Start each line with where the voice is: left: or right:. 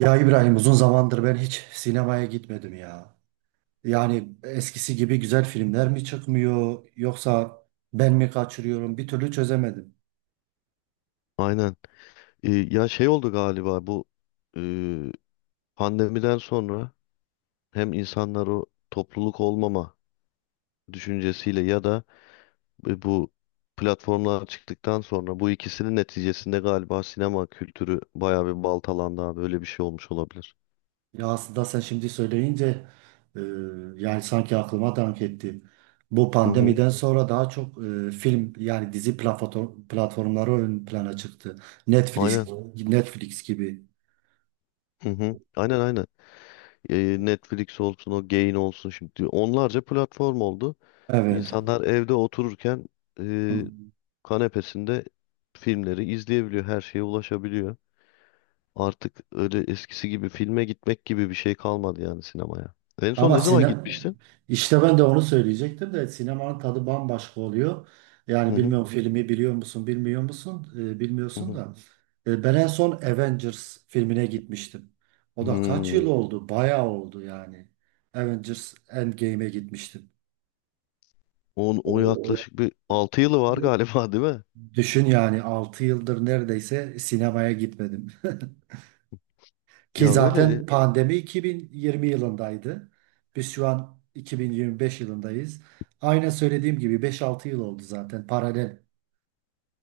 right: Ya İbrahim, uzun zamandır ben hiç sinemaya gitmedim ya. Yani eskisi gibi güzel filmler mi çıkmıyor, yoksa ben mi kaçırıyorum, bir türlü çözemedim.
left: Aynen. Ya şey oldu galiba bu e, pandemiden sonra hem insanlar o topluluk olmama düşüncesiyle ya da bu platformlar çıktıktan sonra bu ikisinin neticesinde galiba sinema kültürü bayağı bir baltalandı abi. Öyle bir şey olmuş olabilir.
right: Ya aslında sen şimdi söyleyince e, yani sanki aklıma dank etti. Bu
left: Hı hı.
right: pandemiden sonra daha çok film yani dizi platformları ön plana çıktı. Netflix,
left: Aynen.
right: Netflix gibi.
left: Hı hı. Aynen aynen. Netflix olsun o Gain olsun şimdi onlarca platform oldu.
right: Evet.
left: İnsanlar evde otururken e, kanepesinde filmleri izleyebiliyor. Her şeye ulaşabiliyor. Artık öyle eskisi gibi filme gitmek gibi bir şey kalmadı yani sinemaya. En son
right: Ama
left: ne zaman
right: sinem
left: gitmiştin?
right: işte ben de onu söyleyecektim de sinemanın tadı bambaşka oluyor.
left: Hı
right: Yani
left: hı,
right: bilmiyorum. Evet. Filmi biliyor musun, bilmiyor musun? Ee,
left: hı
right: bilmiyorsun
left: hı.
right: da. Ben en son Avengers filmine gitmiştim. O da kaç yıl
left: Hmm.
right: oldu? Bayağı oldu yani. Avengers Endgame'e gitmiştim.
left: On, o yaklaşık bir 6 yılı var galiba değil mi?
right: Düşün yani 6 yıldır neredeyse sinemaya gitmedim. Ki
left: Ya öyle.
right: zaten pandemi 2020 yılındaydı. Biz şu an 2025 yılındayız. Aynen söylediğim gibi 5-6 yıl oldu zaten paralel.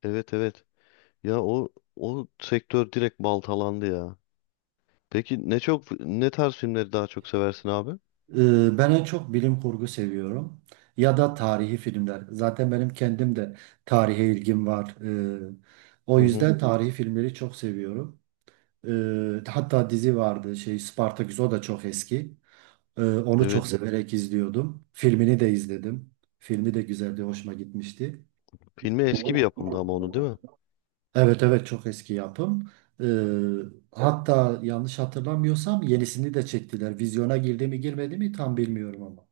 left: Evet evet. Ya o sektör direkt baltalandı ya. Peki ne çok ne tarz filmleri daha çok seversin abi?
right: Ben en çok bilim kurgu seviyorum. Ya da tarihi filmler. Zaten benim kendim de tarihe ilgim var. Ee, o
left: Hı hı.
right: yüzden tarihi filmleri çok seviyorum. Hatta dizi vardı, şey, Spartaküs, o da çok eski. Onu
left: Evet.
right: çok severek izliyordum. Filmini de izledim. Filmi de güzeldi, hoşuma gitmişti.
left: Filmi eski bir yapımdı ama onu değil mi?
right: Evet, evet, çok eski yapım. Ee, hatta yanlış hatırlamıyorsam yenisini de çektiler. Vizyona girdi mi girmedi mi tam bilmiyorum ama.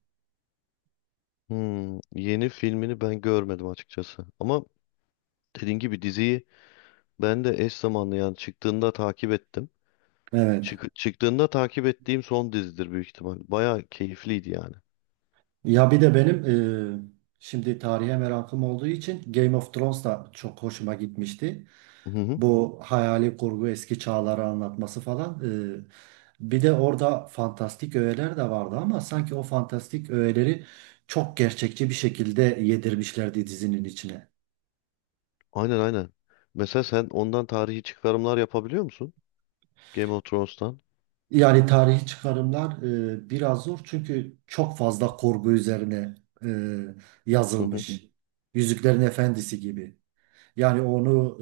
left: Hmm. Yeni filmini ben görmedim açıkçası. Ama dediğin gibi diziyi ben de eş zamanlı yani çıktığında takip ettim.
right: Evet.
left: Çıktığında takip ettiğim son dizidir büyük ihtimal. Baya keyifliydi yani.
right: Ya bir de benim şimdi tarihe merakım olduğu için Game of Thrones da çok hoşuma gitmişti.
left: Hı hı.
right: Bu hayali kurgu eski çağları anlatması falan. Bir de orada fantastik öğeler de vardı ama sanki o fantastik öğeleri çok gerçekçi bir şekilde yedirmişlerdi dizinin içine.
left: Aynen aynen. Mesela sen ondan tarihi çıkarımlar yapabiliyor musun? Game of Thrones'tan.
right: Yani tarihi çıkarımlar biraz zor çünkü çok fazla korku üzerine e,
left: Hı hı.
right: yazılmış. Yüzüklerin Efendisi gibi. Yani onu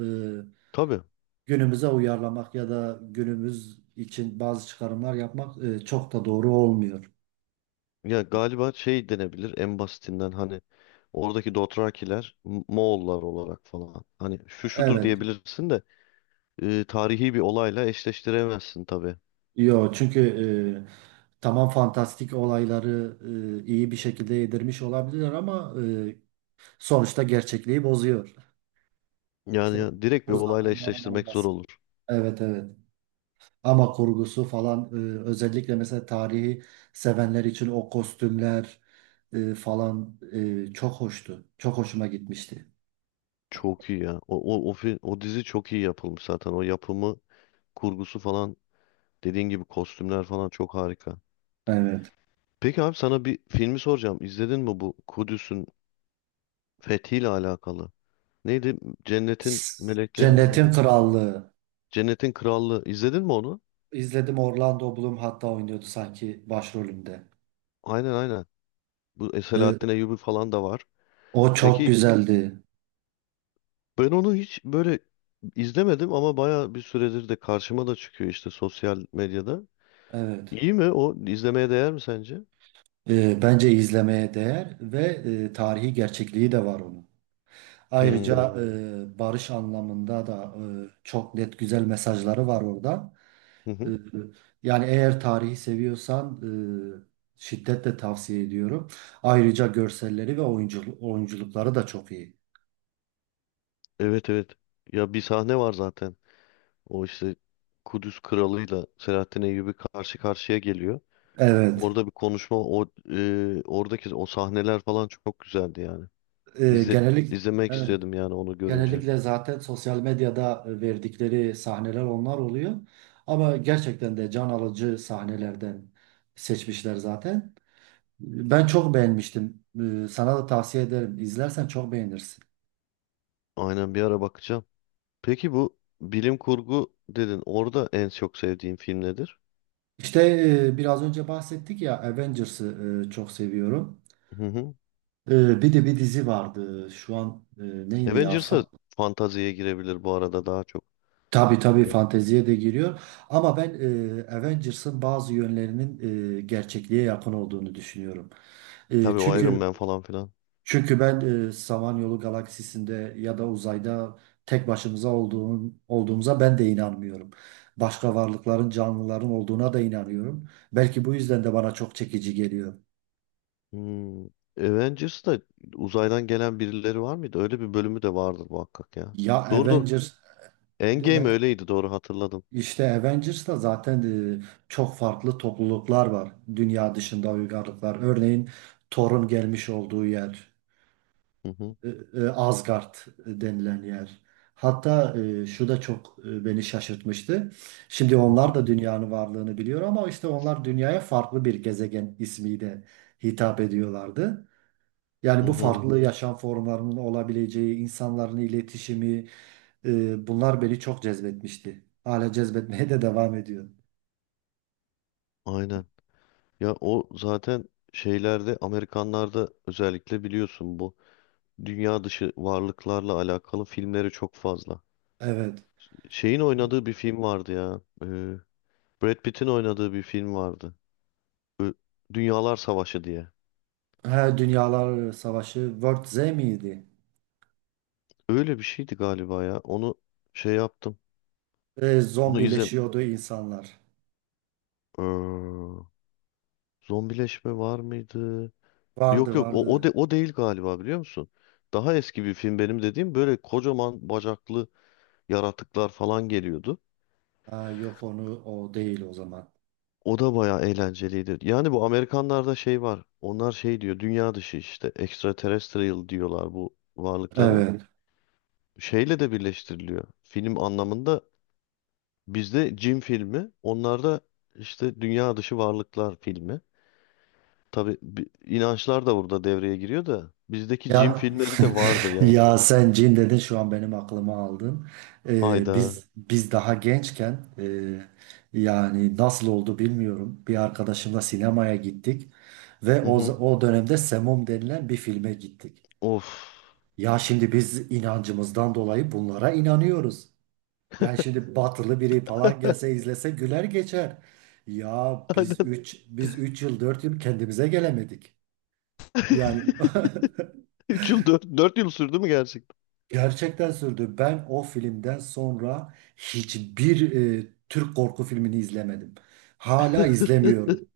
right: e,
left: Tabii.
right: günümüze uyarlamak ya da günümüz için bazı çıkarımlar yapmak çok da doğru olmuyor.
left: Ya galiba şey denebilir en basitinden hani oradaki Dothrakiler Moğollar olarak falan. Hani şu şudur
right: Evet.
left: diyebilirsin de tarihi bir olayla eşleştiremezsin tabii.
right: Yo, çünkü tamam, fantastik olayları iyi bir şekilde yedirmiş olabilirler ama sonuçta gerçekliği bozuyor. İşte
left: Yani ya, direkt bir
right: bu
left: olayla
right: adamların
left: eşleştirmek zor
right: olması.
left: olur.
right: Evet, evet. Ama kurgusu falan özellikle mesela tarihi sevenler için o kostümler falan çok hoştu. Çok hoşuma gitmişti.
left: Çok iyi ya. O dizi çok iyi yapılmış zaten. O yapımı, kurgusu falan dediğin gibi kostümler falan çok harika.
right: Evet.
left: Peki abi sana bir filmi soracağım. İzledin mi bu Kudüs'ün fethiyle alakalı? Neydi? Cennetin melekleri mi
right: Cennetin
left: dedi?
right: Krallığı.
left: Cennetin krallığı. İzledin mi onu?
right: İzledim, Orlando Bloom hatta oynuyordu sanki başrolünde.
left: Aynen aynen. Bu
right: E,
left: Selahattin Eyyubi falan da var.
right: o çok
left: Peki
right: güzeldi.
left: ben onu hiç böyle izlemedim ama baya bir süredir de karşıma da çıkıyor işte sosyal medyada.
right: Evet.
left: İyi mi o? İzlemeye değer mi sence?
right: Bence izlemeye değer ve tarihi gerçekliği de var onun. Ayrıca,
left: Hmm.
right: evet, barış anlamında da çok net güzel mesajları var orada.
left: Hı
right: Ee,
left: hı.
right: Yani eğer tarihi seviyorsan şiddetle tavsiye ediyorum. Ayrıca görselleri ve oyunculukları da çok iyi.
left: Evet evet. Ya bir sahne var zaten. O işte Kudüs kralıyla Selahattin Eyyubi karşı karşıya geliyor.
right: Evet.
left: Orada bir konuşma oradaki o sahneler falan çok güzeldi yani. İzle,
right: Genellik
left: izlemek
right: Evet.
left: istedim yani onu görünce.
right: Genellikle zaten sosyal medyada verdikleri sahneler onlar oluyor. Ama gerçekten de can alıcı sahnelerden seçmişler zaten. Ben çok beğenmiştim. Sana da tavsiye ederim. İzlersen çok beğenirsin.
left: Aynen bir ara bakacağım. Peki bu bilim kurgu dedin. Orada en çok sevdiğin film nedir?
right: İşte biraz önce bahsettik ya Avengers'ı çok seviyorum.
left: Hı hı.
right: Bir de bir dizi vardı. Şu an neydi ya? Fa-
left: Avengers'a fantaziye girebilir bu arada daha çok.
right: tabii tabii
left: Ya,
right: fanteziye de giriyor. Ama ben Avengers'ın bazı yönlerinin gerçekliğe yakın olduğunu düşünüyorum. E,
left: tabii o
right: çünkü
left: Iron Man
right: evet,
left: falan filan.
right: çünkü ben Samanyolu galaksisinde ya da uzayda tek başımıza olduğumuza ben de inanmıyorum. Başka varlıkların, canlıların olduğuna da inanıyorum. Belki bu yüzden de bana çok çekici geliyor.
left: Hmm. Avengers'ta uzaydan gelen birileri var mıydı? Öyle bir bölümü de vardır muhakkak ya.
right: Ya
left: Doğru doğru.
right: Avengers
left: Endgame öyleydi doğru hatırladım.
right: İşte Avengers'ta zaten e, çok farklı topluluklar var, dünya dışında uygarlıklar. Örneğin Thor'un gelmiş olduğu yer,
left: Hı hı,
right: Asgard denilen yer. Hatta şu da çok beni şaşırtmıştı. Şimdi
left: hı hı,
right: onlar da dünyanın varlığını biliyor ama işte onlar dünyaya farklı bir gezegen ismiyle hitap ediyorlardı. Yani
left: hı
right: bu
left: hı,
right: farklı yaşam formlarının olabileceği, insanların iletişimi, bunlar beni çok cezbetmişti. Hala cezbetmeye de devam ediyor.
left: aynen. Ya o zaten şeylerde Amerikanlarda özellikle biliyorsun bu dünya dışı varlıklarla alakalı filmleri çok fazla.
right: Evet.
left: Şeyin oynadığı bir film vardı ya. Brad Pitt'in oynadığı bir film vardı. Ö- Dünyalar Savaşı diye.
right: Ha, Dünyalar Savaşı, World Z miydi?
left: Öyle bir şeydi galiba ya. Onu şey yaptım.
right: E,
left: Onu izle.
right: zombileşiyordu insanlar.
left: Ee, Zombileşme var mıydı? Yok
right: Vardı,
left: yok
right: vardı.
left: o değil galiba biliyor musun? Daha eski bir film benim dediğim böyle kocaman bacaklı yaratıklar falan geliyordu.
right: Ha, yok, onu o değil o zaman.
left: O da bayağı eğlenceliydi. Yani bu Amerikanlarda şey var. Onlar şey diyor dünya dışı işte extraterrestrial diyorlar bu varlıklara.
right: Evet.
left: Şeyle de birleştiriliyor. Film anlamında bizde cin filmi, onlarda işte dünya dışı varlıklar filmi. Tabii inançlar da burada devreye giriyor da bizdeki cin
right: Ya,
left: filmleri de vardır yani.
right: ya sen cin dedin, şu an benim aklıma aldın. E,
left: Hayda.
right: biz biz daha gençken yani nasıl oldu bilmiyorum. Bir arkadaşımla sinemaya gittik ve
left: Hı hı.
right: o dönemde Semum denilen bir filme gittik.
left: Of.
right: Ya şimdi biz inancımızdan dolayı bunlara inanıyoruz. Yani şimdi batılı biri falan gelse izlese güler geçer. Ya biz
left: Aynen.
right: üç biz üç yıl 4 yıl kendimize gelemedik. Yani
left: Üç yıl dört yıl sürdü mü gerçekten?
right: gerçekten sürdü. Ben o filmden sonra hiçbir Türk korku filmini izlemedim. Hala izlemiyorum.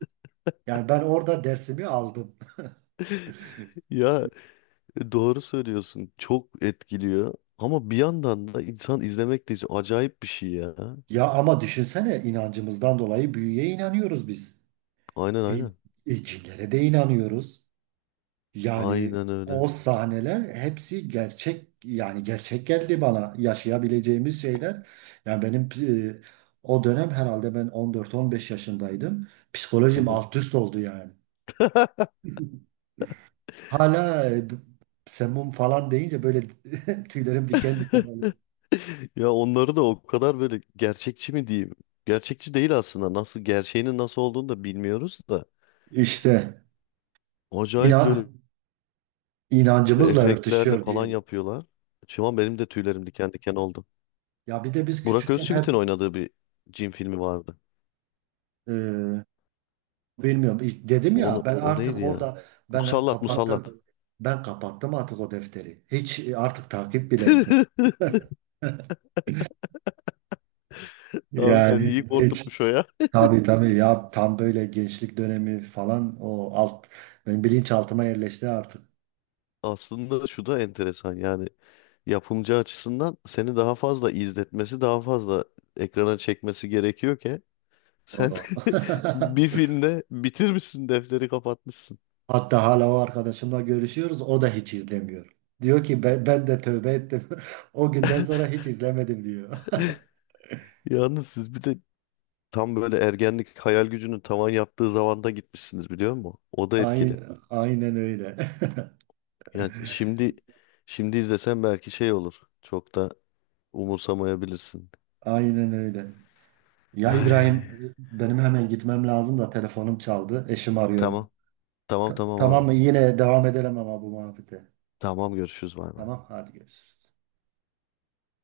right: Yani ben orada dersimi aldım.
left: Ya doğru söylüyorsun. Çok etkiliyor. Ama bir yandan da insan izlemek de acayip bir şey ya.
right: Ya ama düşünsene, inancımızdan dolayı büyüye inanıyoruz biz.
left: Aynen
right: E,
left: aynen.
right: cinlere de inanıyoruz. Yani
left: Aynen öyle.
right: o sahneler hepsi gerçek, yani gerçek geldi bana, yaşayabileceğimiz şeyler. Yani benim e, o dönem herhalde ben 14-15 yaşındaydım. Psikolojim alt üst oldu yani. Hala semum falan deyince böyle tüylerim diken diken oluyor.
left: Ya onları da o kadar böyle gerçekçi mi diyeyim? Gerçekçi değil aslında. Nasıl gerçeğinin nasıl olduğunu da bilmiyoruz da.
right: İşte
left: Acayip böyle
right: inan, inancımızla
left: efektlerle
right: örtüşüyor
left: falan
right: diyelim.
left: yapıyorlar. Şu an benim de tüylerim diken diken oldu.
right: Ya bir de biz
left: Burak
right: küçükken hep.
left: Özçivit'in oynadığı bir cin filmi vardı.
right: e, Bilmiyorum. İşte dedim ya,
left: Onu
right: ben
left: o
right: artık
left: neydi ya?
right: orada ben
left: Musallat, Musallat.
right: kapattım. Ben kapattım artık o defteri. Hiç artık takip bile etmedim.
left: Abi seni
right: Yani
left: iyi
right: hiç.
left: korkutmuş o ya.
right: Tabii, tabii ya, tam böyle gençlik dönemi falan, o alt benim bilinçaltıma yerleşti artık.
left: Aslında şu da enteresan yani yapımcı açısından seni daha fazla izletmesi, daha fazla ekrana çekmesi gerekiyor ki sen
right: O.
left: bir filmde bitirmişsin, defteri kapatmışsın.
right: Hatta hala o arkadaşımla görüşüyoruz. O da hiç izlemiyor. Diyor ki, ben de tövbe ettim. O günden sonra hiç izlemedim, diyor.
left: Yalnız siz bir de tam böyle ergenlik hayal gücünün tavan yaptığı zamanda gitmişsiniz biliyor musun? O da etkili.
right: Aynen, aynen öyle.
left: Ya şimdi izlesen belki şey olur. Çok da umursamayabilirsin.
right: Aynen öyle. Ya İbrahim,
left: Ay,
right: benim hemen gitmem lazım, da telefonum çaldı. Eşim arıyor.
left: tamam. Tamam tamam
right: Tamam
left: abi.
right: mı? Yine devam edelim ama bu muhabbete.
left: Tamam görüşürüz bay bay.
right: Tamam, hadi görüşürüz.